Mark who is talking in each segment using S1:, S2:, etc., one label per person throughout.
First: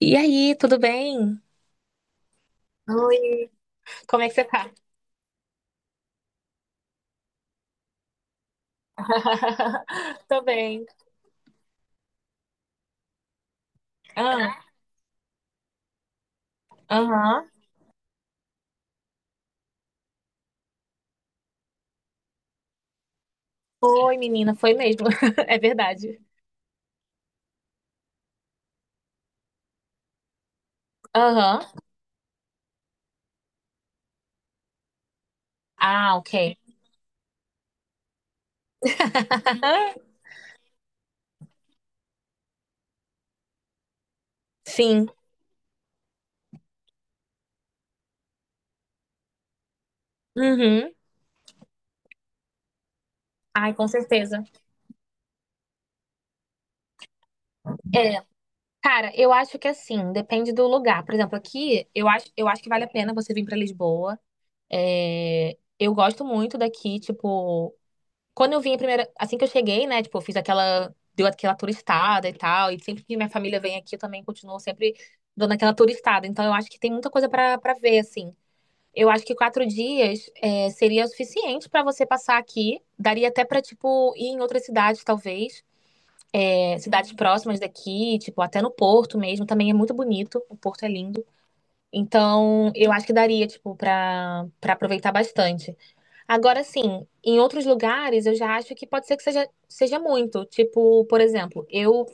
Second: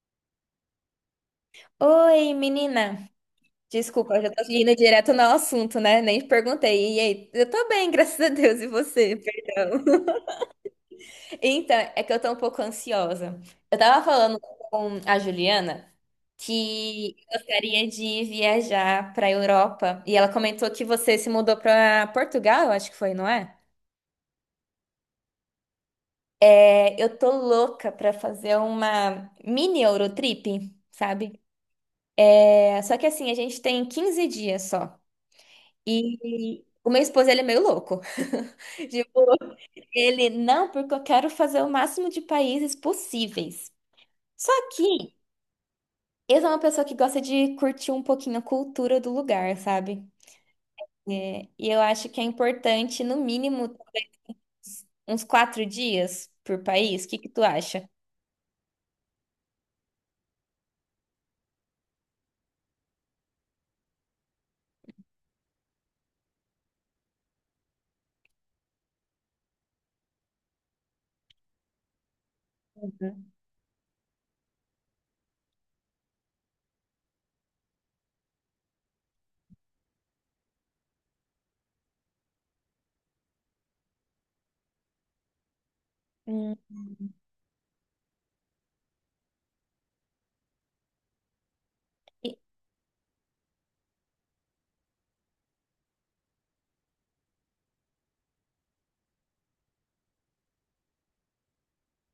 S1: E aí, tudo bem?
S2: Oi, menina.
S1: Oi,
S2: Desculpa, eu
S1: como é
S2: já
S1: que
S2: tô
S1: você tá?
S2: indo direto no assunto, né? Nem perguntei. E aí? Eu tô bem, graças a Deus. E você? Perdão.
S1: Tô bem.
S2: Então, é que eu tô um pouco ansiosa. Eu tava falando
S1: Ah,
S2: com a Juliana que eu
S1: aham.
S2: gostaria de viajar pra Europa. E ela comentou que você se mudou pra Portugal, eu acho que foi, não é?
S1: Foi, menina, foi mesmo. É verdade.
S2: É, eu tô louca pra fazer uma mini Eurotrip, sabe?
S1: Aham.
S2: É, só que assim, a gente tem 15 dias só.
S1: Ah, ok.
S2: E o meu esposo, ele é meio louco. Tipo, ele, não, porque eu quero fazer o máximo de países possíveis. Só
S1: Sim.
S2: que ele é uma pessoa que gosta de curtir um pouquinho a cultura do lugar, sabe?
S1: Uhum.
S2: É, e eu acho que é importante, no mínimo,
S1: Ai, com certeza.
S2: uns 4 dias por país. O que que tu acha?
S1: Cara, eu acho que assim, depende do lugar. Por exemplo, aqui, eu acho que vale a pena você vir pra Lisboa. É, eu gosto muito daqui, tipo. Quando eu vim a primeira, assim que eu cheguei, né, tipo, eu fiz aquela, deu aquela turistada e tal, e sempre que minha família vem aqui, eu também continuo sempre dando aquela turistada. Então eu acho que tem muita coisa pra para ver, assim. Eu acho que 4 dias é, seria o suficiente pra você passar aqui. Daria até pra, tipo, ir em outras cidades, talvez.
S2: Hum.
S1: É, cidades próximas daqui, tipo, até no Porto mesmo. Também é muito bonito. O Porto é lindo. Então, eu acho que daria, tipo, pra aproveitar bastante. Agora, sim, em outros lugares eu já acho que pode ser que seja muito. Tipo, por exemplo, eu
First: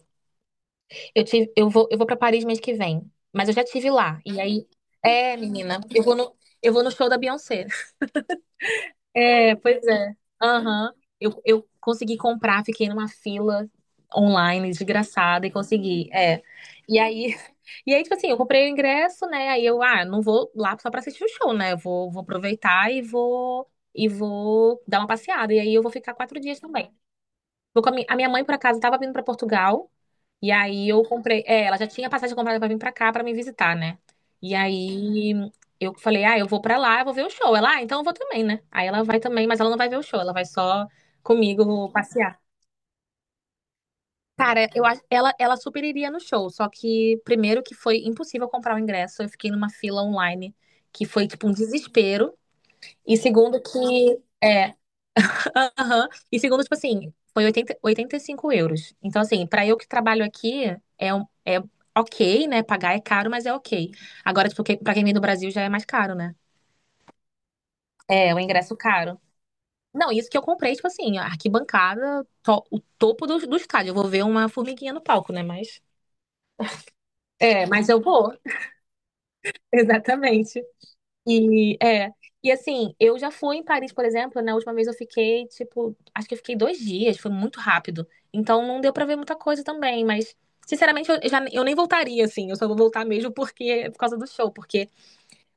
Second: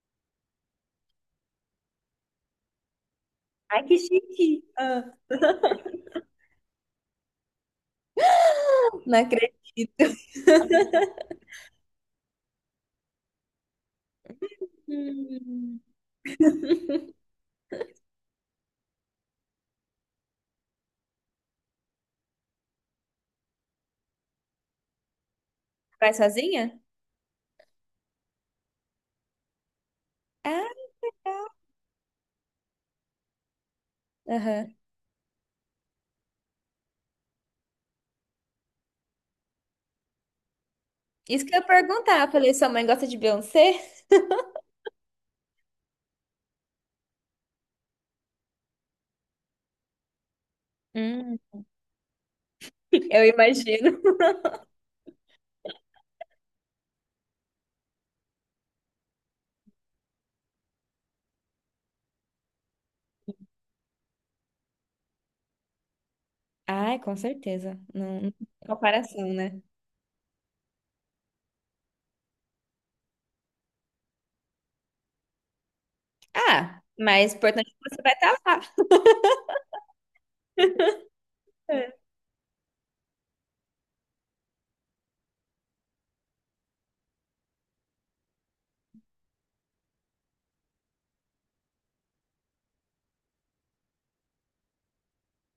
S1: eu tive, eu vou para Paris mês que vem, mas eu já
S2: Ai,
S1: tive
S2: que
S1: lá. E
S2: chique!
S1: aí,
S2: Ah,
S1: é, menina, eu vou no show da Beyoncé.
S2: não
S1: É, pois é.
S2: acredito.
S1: Aham. Eu consegui comprar, fiquei numa fila online, desgraçada, e
S2: Hum.
S1: consegui. É. E aí, e aí, tipo assim, eu comprei o ingresso, né? Aí eu, ah, não vou lá só pra assistir o show, né? Vou aproveitar e e vou dar uma passeada. E aí eu vou
S2: Vai
S1: ficar 4 dias
S2: sozinha?
S1: também. Vou com a, a minha mãe, por acaso, tava vindo pra Portugal. E
S2: Ah,
S1: aí eu
S2: tá.
S1: comprei. É, ela já tinha passagem comprada pra vir pra cá pra me visitar, né? E
S2: Aham.
S1: aí eu falei, ah, eu vou pra lá, eu vou ver o show. Ela, ah, então eu vou também, né? Aí ela vai também, mas ela não vai ver o show, ela vai só
S2: Isso que eu ia
S1: comigo
S2: perguntar.
S1: passear.
S2: Falei, sua mãe gosta de Beyoncé?
S1: Cara, eu acho, ela super iria no show, só que primeiro que foi impossível comprar o ingresso, eu fiquei numa fila online, que foi
S2: Hum.
S1: tipo um desespero. E
S2: Eu
S1: segundo
S2: imagino.
S1: que, é, aham. E segundo, tipo assim, foi oitenta e cinco euros. Então, assim, pra eu que trabalho aqui, é, é ok, né? Pagar é caro, mas é ok. Agora, tipo, pra quem vem do Brasil já é mais caro, né?
S2: Ai, com certeza. Não, não
S1: É, o
S2: tem
S1: ingresso caro.
S2: comparação, né?
S1: Não, isso que eu comprei, tipo assim, a arquibancada, o topo do, do estádio. Eu vou ver uma formiguinha no palco, né? Mas.
S2: Ah, mas o
S1: É,
S2: importante é
S1: mas
S2: que
S1: eu
S2: você vai
S1: vou.
S2: estar lá.
S1: Exatamente. E
S2: É.
S1: é. E assim, eu já fui em Paris, por exemplo, na última vez eu fiquei, tipo, acho que eu fiquei 2 dias, foi muito rápido. Então não deu pra ver muita coisa também, mas sinceramente eu, eu nem voltaria, assim, eu só vou voltar mesmo porque é por causa do show, porque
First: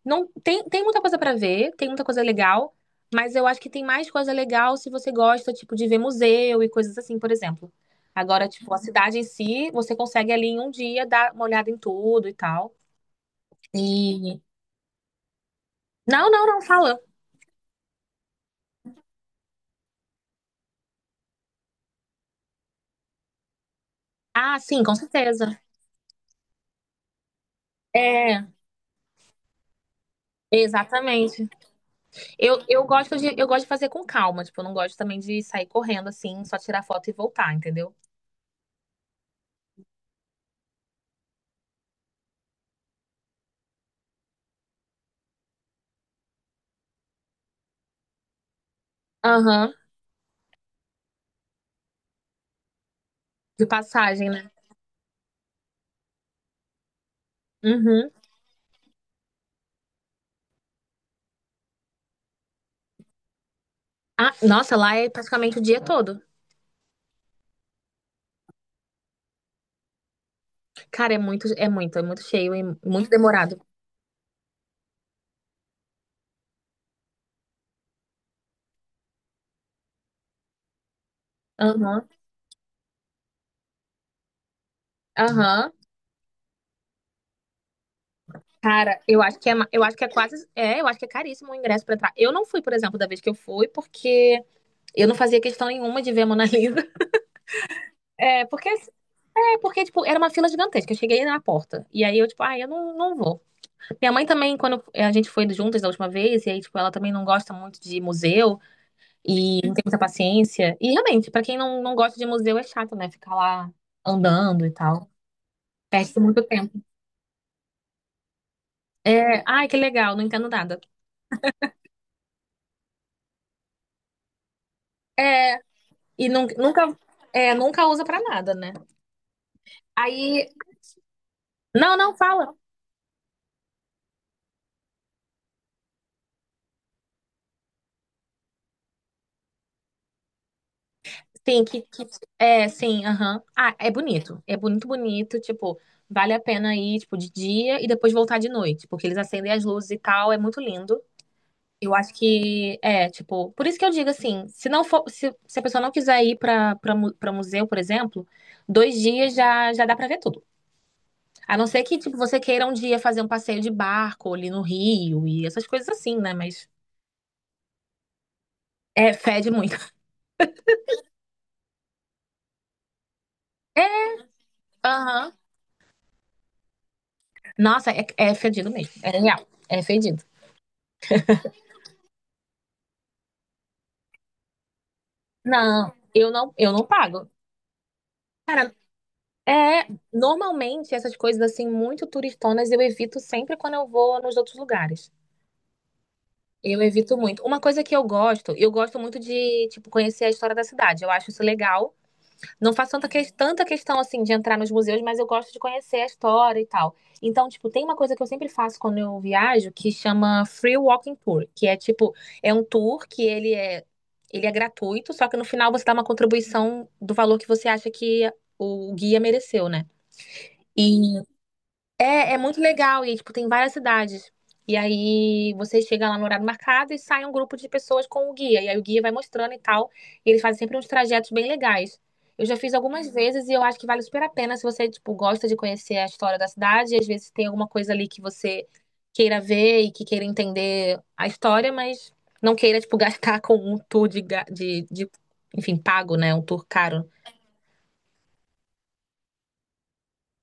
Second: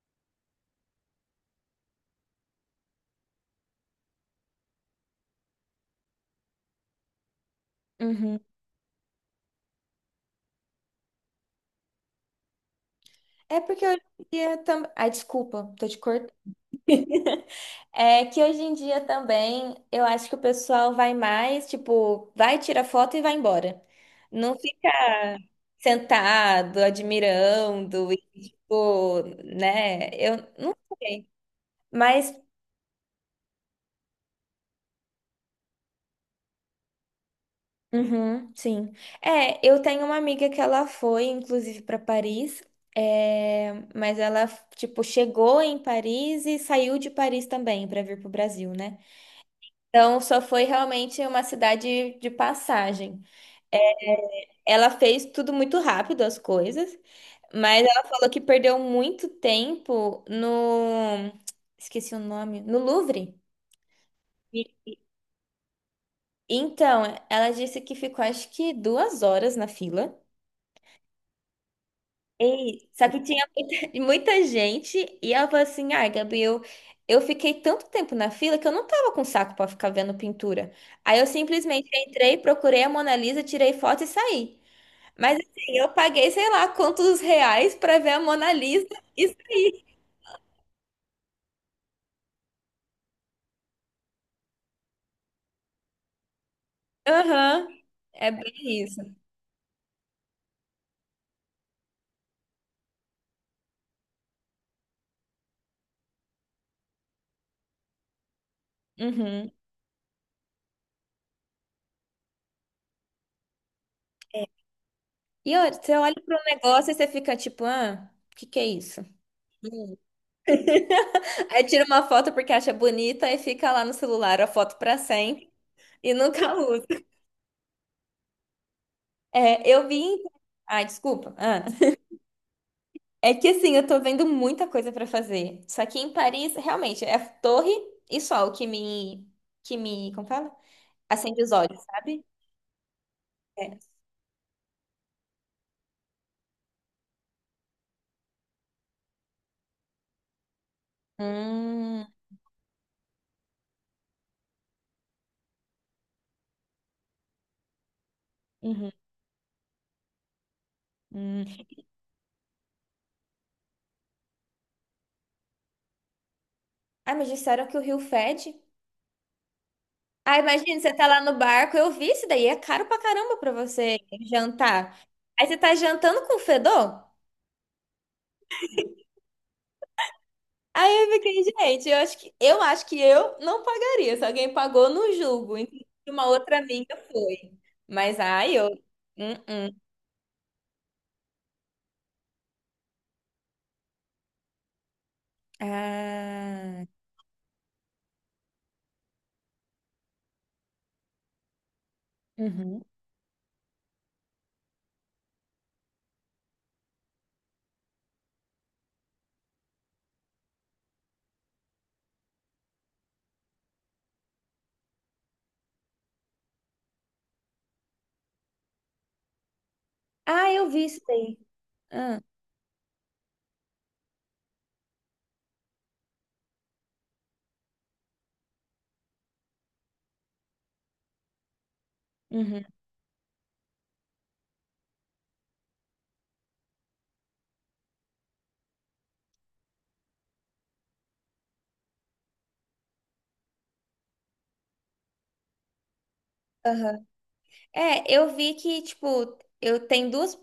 S1: não tem, tem muita coisa pra ver, tem muita coisa legal, mas eu acho que tem mais coisa legal se você gosta, tipo, de ver museu e coisas assim, por exemplo.
S2: Uhum.
S1: Agora, tipo, a cidade em si, você consegue ali em um dia dar uma olhada em tudo e tal.
S2: É porque hoje em
S1: E.
S2: dia também. Ai, desculpa, tô te
S1: Não,
S2: cortando.
S1: não, não, fala.
S2: É que hoje em dia também eu acho que o pessoal vai mais, tipo, vai, tira foto e vai embora. Não
S1: Ah, sim,
S2: fica
S1: com certeza.
S2: sentado, admirando, e,
S1: É,
S2: tipo, né? Eu não sei.
S1: exatamente.
S2: Mas
S1: Eu gosto de fazer com calma, tipo, eu não gosto também de sair correndo assim, só tirar foto e voltar, entendeu?
S2: uhum, sim. É, eu tenho uma amiga que ela foi, inclusive, para Paris, é, mas ela, tipo, chegou em Paris e saiu de Paris também para vir pro Brasil, né?
S1: Aham,
S2: Então, só foi realmente uma cidade de passagem.
S1: de passagem, né?
S2: Ela fez tudo muito rápido, as coisas, mas ela
S1: Uhum.
S2: falou que perdeu muito tempo no... Esqueci o nome. No Louvre.
S1: Ah,
S2: E-
S1: nossa, lá é praticamente o dia todo.
S2: Então, ela disse que ficou, acho que 2 horas na fila.
S1: Cara, é muito, é muito, é muito cheio e
S2: Ei, só
S1: muito
S2: que tinha
S1: demorado.
S2: muita, muita gente e ela falou assim: ai, Gabriel, eu fiquei tanto tempo na fila que eu não tava com saco pra ficar vendo pintura. Aí eu simplesmente
S1: Aham,
S2: entrei, procurei a Mona Lisa, tirei foto e saí. Mas
S1: aham.
S2: assim, eu paguei, sei lá, quantos reais pra ver a Mona Lisa.
S1: Cara,
S2: e-
S1: eu acho que é quase, é, eu acho que é caríssimo o ingresso pra entrar. Eu não fui, por exemplo, da vez que eu fui, porque eu não fazia questão nenhuma de ver a Mona Lisa.
S2: Aham, é
S1: É,
S2: bem
S1: porque
S2: isso.
S1: é porque, tipo, era uma fila gigantesca. Eu cheguei na porta. E aí eu, tipo, ah, eu não, não vou. Minha mãe também, quando a gente foi juntas da última vez, e aí, tipo, ela também não gosta muito de museu
S2: Uhum.
S1: e não tem muita paciência. E realmente, pra quem não, não gosta de museu é chato, né? Ficar lá andando e tal.
S2: E olha, você olha
S1: Perde
S2: para um
S1: muito tempo.
S2: negócio e você fica tipo: ah, o que que é isso?
S1: É, ai, que legal, não entendo nada.
S2: Aí tira uma foto porque acha bonita e fica lá no celular a foto pra sempre e
S1: E
S2: nunca
S1: nun- nunca,
S2: usa.
S1: é, nunca usa pra nada, né?
S2: É, eu vi.
S1: Aí.
S2: Ai, desculpa. Ah.
S1: Não, não, fala.
S2: É que assim, eu tô vendo muita coisa pra fazer. Só que em Paris, realmente, é torre e sol que me. Que me. Como fala? Acende os
S1: Sim,
S2: olhos,
S1: que
S2: sabe?
S1: é, sim, aham. Ah,
S2: É.
S1: é bonito. É bonito, bonito, tipo, vale a pena ir, tipo, de dia e depois voltar de noite, porque eles acendem as luzes e tal, é muito lindo. Eu
S2: Hum,
S1: acho que é, tipo, por isso que eu digo assim, se não for, se a pessoa não quiser ir pra para para museu, por exemplo,
S2: uhum,
S1: 2 dias já dá pra ver tudo. A
S2: hum.
S1: não ser que tipo você queira um dia fazer um passeio de barco ali no Rio e essas coisas assim, né? Mas
S2: Ai, mas disseram que o Rio fede.
S1: é fede muito.
S2: Ah, imagina, você tá lá no barco, eu vi isso daí, é caro pra caramba pra você jantar.
S1: Aham.
S2: Aí você tá jantando com fedor?
S1: Nossa, é, é fedido mesmo. É real. É fedido.
S2: Aí eu fiquei, gente, eu acho que eu acho que eu não pagaria, se alguém pagou, não julgo. Inclusive,
S1: Não,
S2: uma
S1: eu não,
S2: outra
S1: eu não
S2: amiga
S1: pago.
S2: foi. Mas ai, eu.
S1: Cara,
S2: Hum, hum.
S1: é, normalmente essas coisas assim muito turistonas eu evito sempre quando eu vou nos outros lugares. Eu
S2: Ah.
S1: evito muito. Uma coisa que eu gosto muito de, tipo, conhecer a história da cidade. Eu acho isso legal. Não
S2: Uhum.
S1: faço tanta, tanta questão assim de entrar nos museus, mas eu gosto de conhecer a história e tal. Então, tipo, tem uma coisa que eu sempre faço quando eu viajo que chama Free Walking Tour, que é tipo, é um tour que ele é gratuito, só que no final você dá uma contribuição do valor que você acha que o guia mereceu, né?
S2: Ah, eu vi isso
S1: E
S2: daí. Ah,
S1: é, é muito legal e tipo tem várias cidades. E aí você chega lá no horário marcado e sai um grupo de pessoas com o guia. E aí o guia vai mostrando e tal. E eles fazem sempre uns trajetos bem legais. Eu já
S2: uhum.
S1: fiz algumas vezes e eu acho que vale super a pena se você tipo gosta de conhecer a história da cidade. E às vezes tem alguma coisa ali que você queira ver e que queira entender a história, mas não queira tipo gastar com um tour de enfim pago, né? Um tour
S2: Aham.
S1: caro.
S2: É, eu vi que, tipo, eu tenho duas,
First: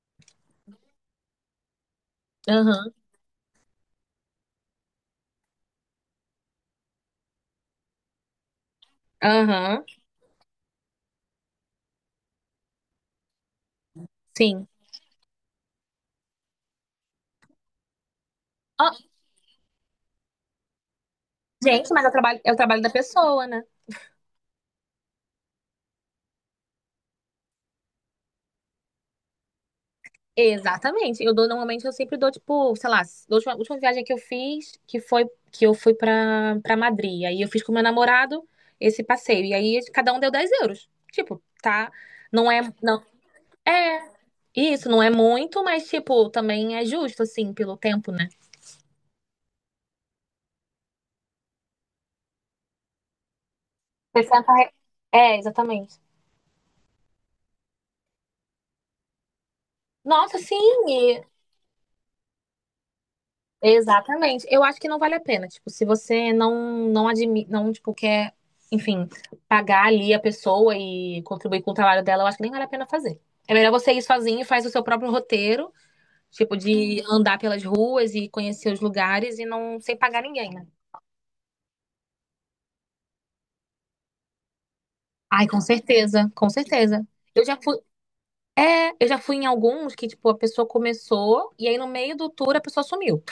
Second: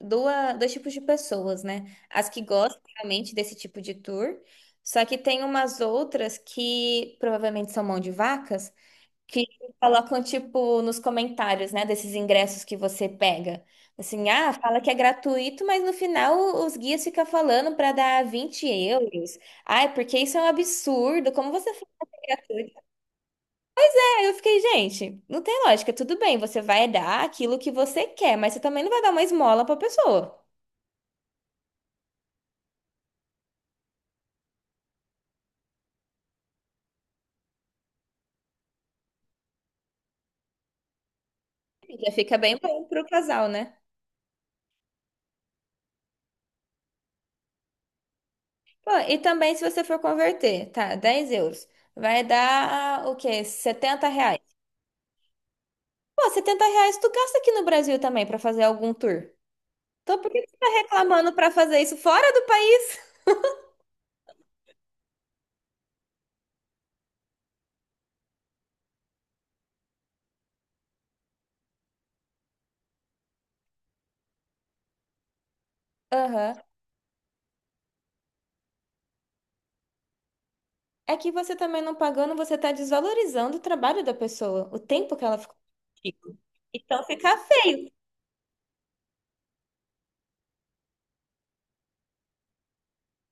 S2: duas, dois tipos de pessoas, né? As que gostam
S1: Aham.
S2: realmente desse tipo de tour, só que tem umas outras que provavelmente são mão de vaca, que
S1: Aham.
S2: colocam, tipo, nos comentários, né, desses ingressos que você pega. Assim, ah,
S1: Sim.
S2: fala que é gratuito, mas no final os guias ficam falando para dar 20
S1: Ó,
S2: euros. Ah, porque isso é um absurdo, como você fala
S1: gente, mas
S2: que é
S1: é o
S2: gratuito?
S1: trabalho da pessoa, né?
S2: Aí eu fiquei, gente, não tem lógica, tudo bem, você vai dar aquilo que você quer, mas você também não vai dar uma esmola pra pessoa.
S1: Exatamente. Eu dou normalmente eu sempre dou tipo, sei lá, a última viagem que eu fiz, que foi que eu fui pra para Madrid. Aí eu fiz com meu namorado esse passeio e aí cada um deu 10 euros. Tipo, tá?
S2: Já fica
S1: Não
S2: bem
S1: é
S2: bom
S1: não
S2: pro casal, né?
S1: é isso, não é muito, mas tipo, também é justo assim pelo tempo, né?
S2: Pô, e também se você for converter, tá, 10 euros, vai dar o quê? 70 reais.
S1: 60 re- É, exatamente.
S2: Pô, 70 reais tu gasta aqui no Brasil também pra fazer algum tour. Então por
S1: Nossa,
S2: que que tu
S1: sim,
S2: tá reclamando pra fazer isso fora do país?
S1: exatamente. Eu acho que não vale a pena. Tipo, se você não admite, não, tipo, quer, enfim, pagar ali a pessoa e contribuir com o trabalho dela, eu acho que nem vale a pena fazer. É melhor você ir sozinho e faz o seu próprio roteiro,
S2: Aham.
S1: tipo, de andar pelas ruas e conhecer os lugares e não sem pagar ninguém, né?
S2: É que você também não pagando, você tá desvalorizando o trabalho da pessoa, o tempo que ela
S1: Ai,
S2: ficou
S1: com certeza,
S2: contigo.
S1: com
S2: Então
S1: certeza.
S2: fica
S1: Eu já fui,
S2: feio.
S1: eu já fui em alguns que, tipo, a pessoa começou e aí no meio do tour a pessoa sumiu.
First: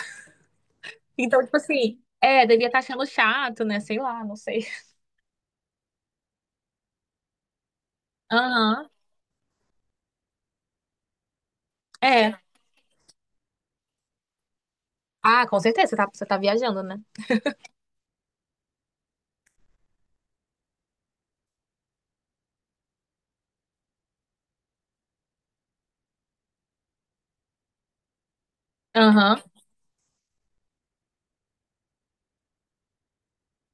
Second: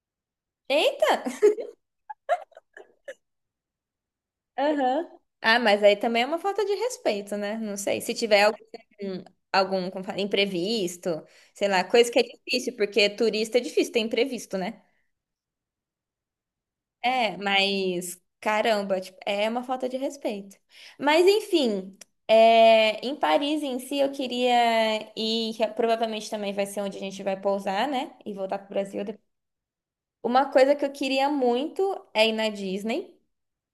S2: Eita!
S1: Então, tipo assim, é, devia estar achando chato, né? Sei lá, não sei.
S2: Aham. Ah, mas aí também é uma falta de respeito, né? Não sei. Se tiver algum,
S1: Aham.
S2: algum como fala, imprevisto, sei lá, coisa que é
S1: É.
S2: difícil, porque turista é difícil ter imprevisto, né?
S1: Ah, com certeza, você tá viajando, né?
S2: É, mas caramba, tipo, é uma falta de respeito. Mas enfim, é, em Paris em si eu queria ir, que provavelmente também vai ser onde a gente vai pousar, né? E voltar pro Brasil depois.
S1: Aham.
S2: Uma coisa que eu queria muito é ir na Disney.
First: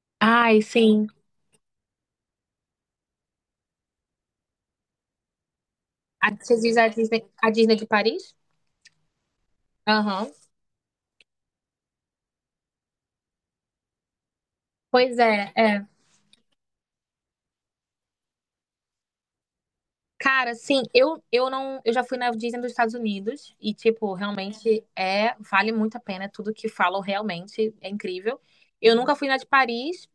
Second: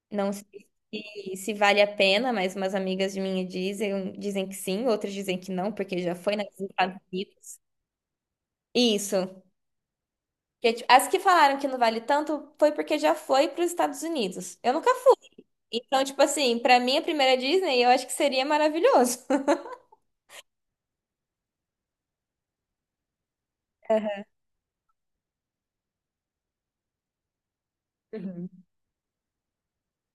S2: Não
S1: Ai,
S2: sei
S1: sim.
S2: se, se vale a pena, mas umas amigas de minha dizem, que sim, outras dizem que não, porque já
S1: A,
S2: foi nos
S1: você diz
S2: Estados
S1: A
S2: Unidos.
S1: Disney de Paris?
S2: Isso.
S1: Aham.
S2: Porque, tipo, as que falaram que não vale tanto foi porque já foi para os Estados Unidos. Eu nunca fui.
S1: Pois é, é.
S2: Então, tipo assim, pra mim a primeira Disney, eu acho que seria maravilhoso.
S1: Cara, sim, eu não, eu já fui na Disney dos Estados Unidos e tipo,
S2: Aham.
S1: realmente é, vale muito a pena, tudo que falam realmente é incrível.
S2: Uhum.
S1: Eu nunca fui na de Paris,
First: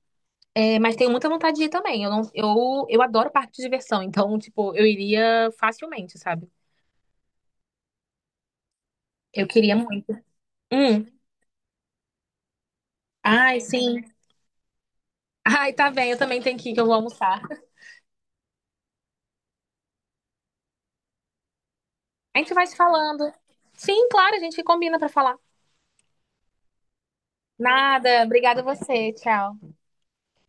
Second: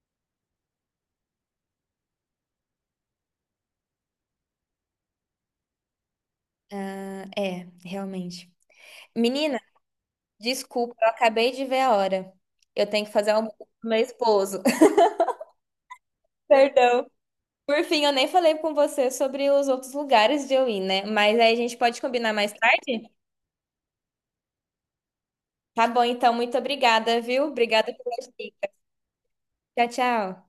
S1: é, mas tenho muita vontade de ir também. Eu não, eu adoro parque de diversão, então tipo, eu iria facilmente, sabe?
S2: Ah, é, realmente.
S1: Eu
S2: Menina,
S1: queria muito.
S2: desculpa,
S1: Hum.
S2: eu acabei de ver a hora. Eu tenho que fazer almoço
S1: Ai,
S2: pro meu
S1: sim.
S2: esposo.
S1: Ai, tá bem, eu também tenho que ir, que eu vou
S2: Perdão.
S1: almoçar.
S2: Por fim, eu nem falei com você sobre os outros lugares de eu ir, né? Mas aí a gente pode combinar
S1: A
S2: mais
S1: gente vai se
S2: tarde?
S1: falando. Sim, claro, a gente combina pra falar.
S2: Tá bom, então, muito obrigada, viu? Obrigada pela
S1: Nada, obrigada a
S2: dica.
S1: você. Tchau.
S2: Tchau, tchau.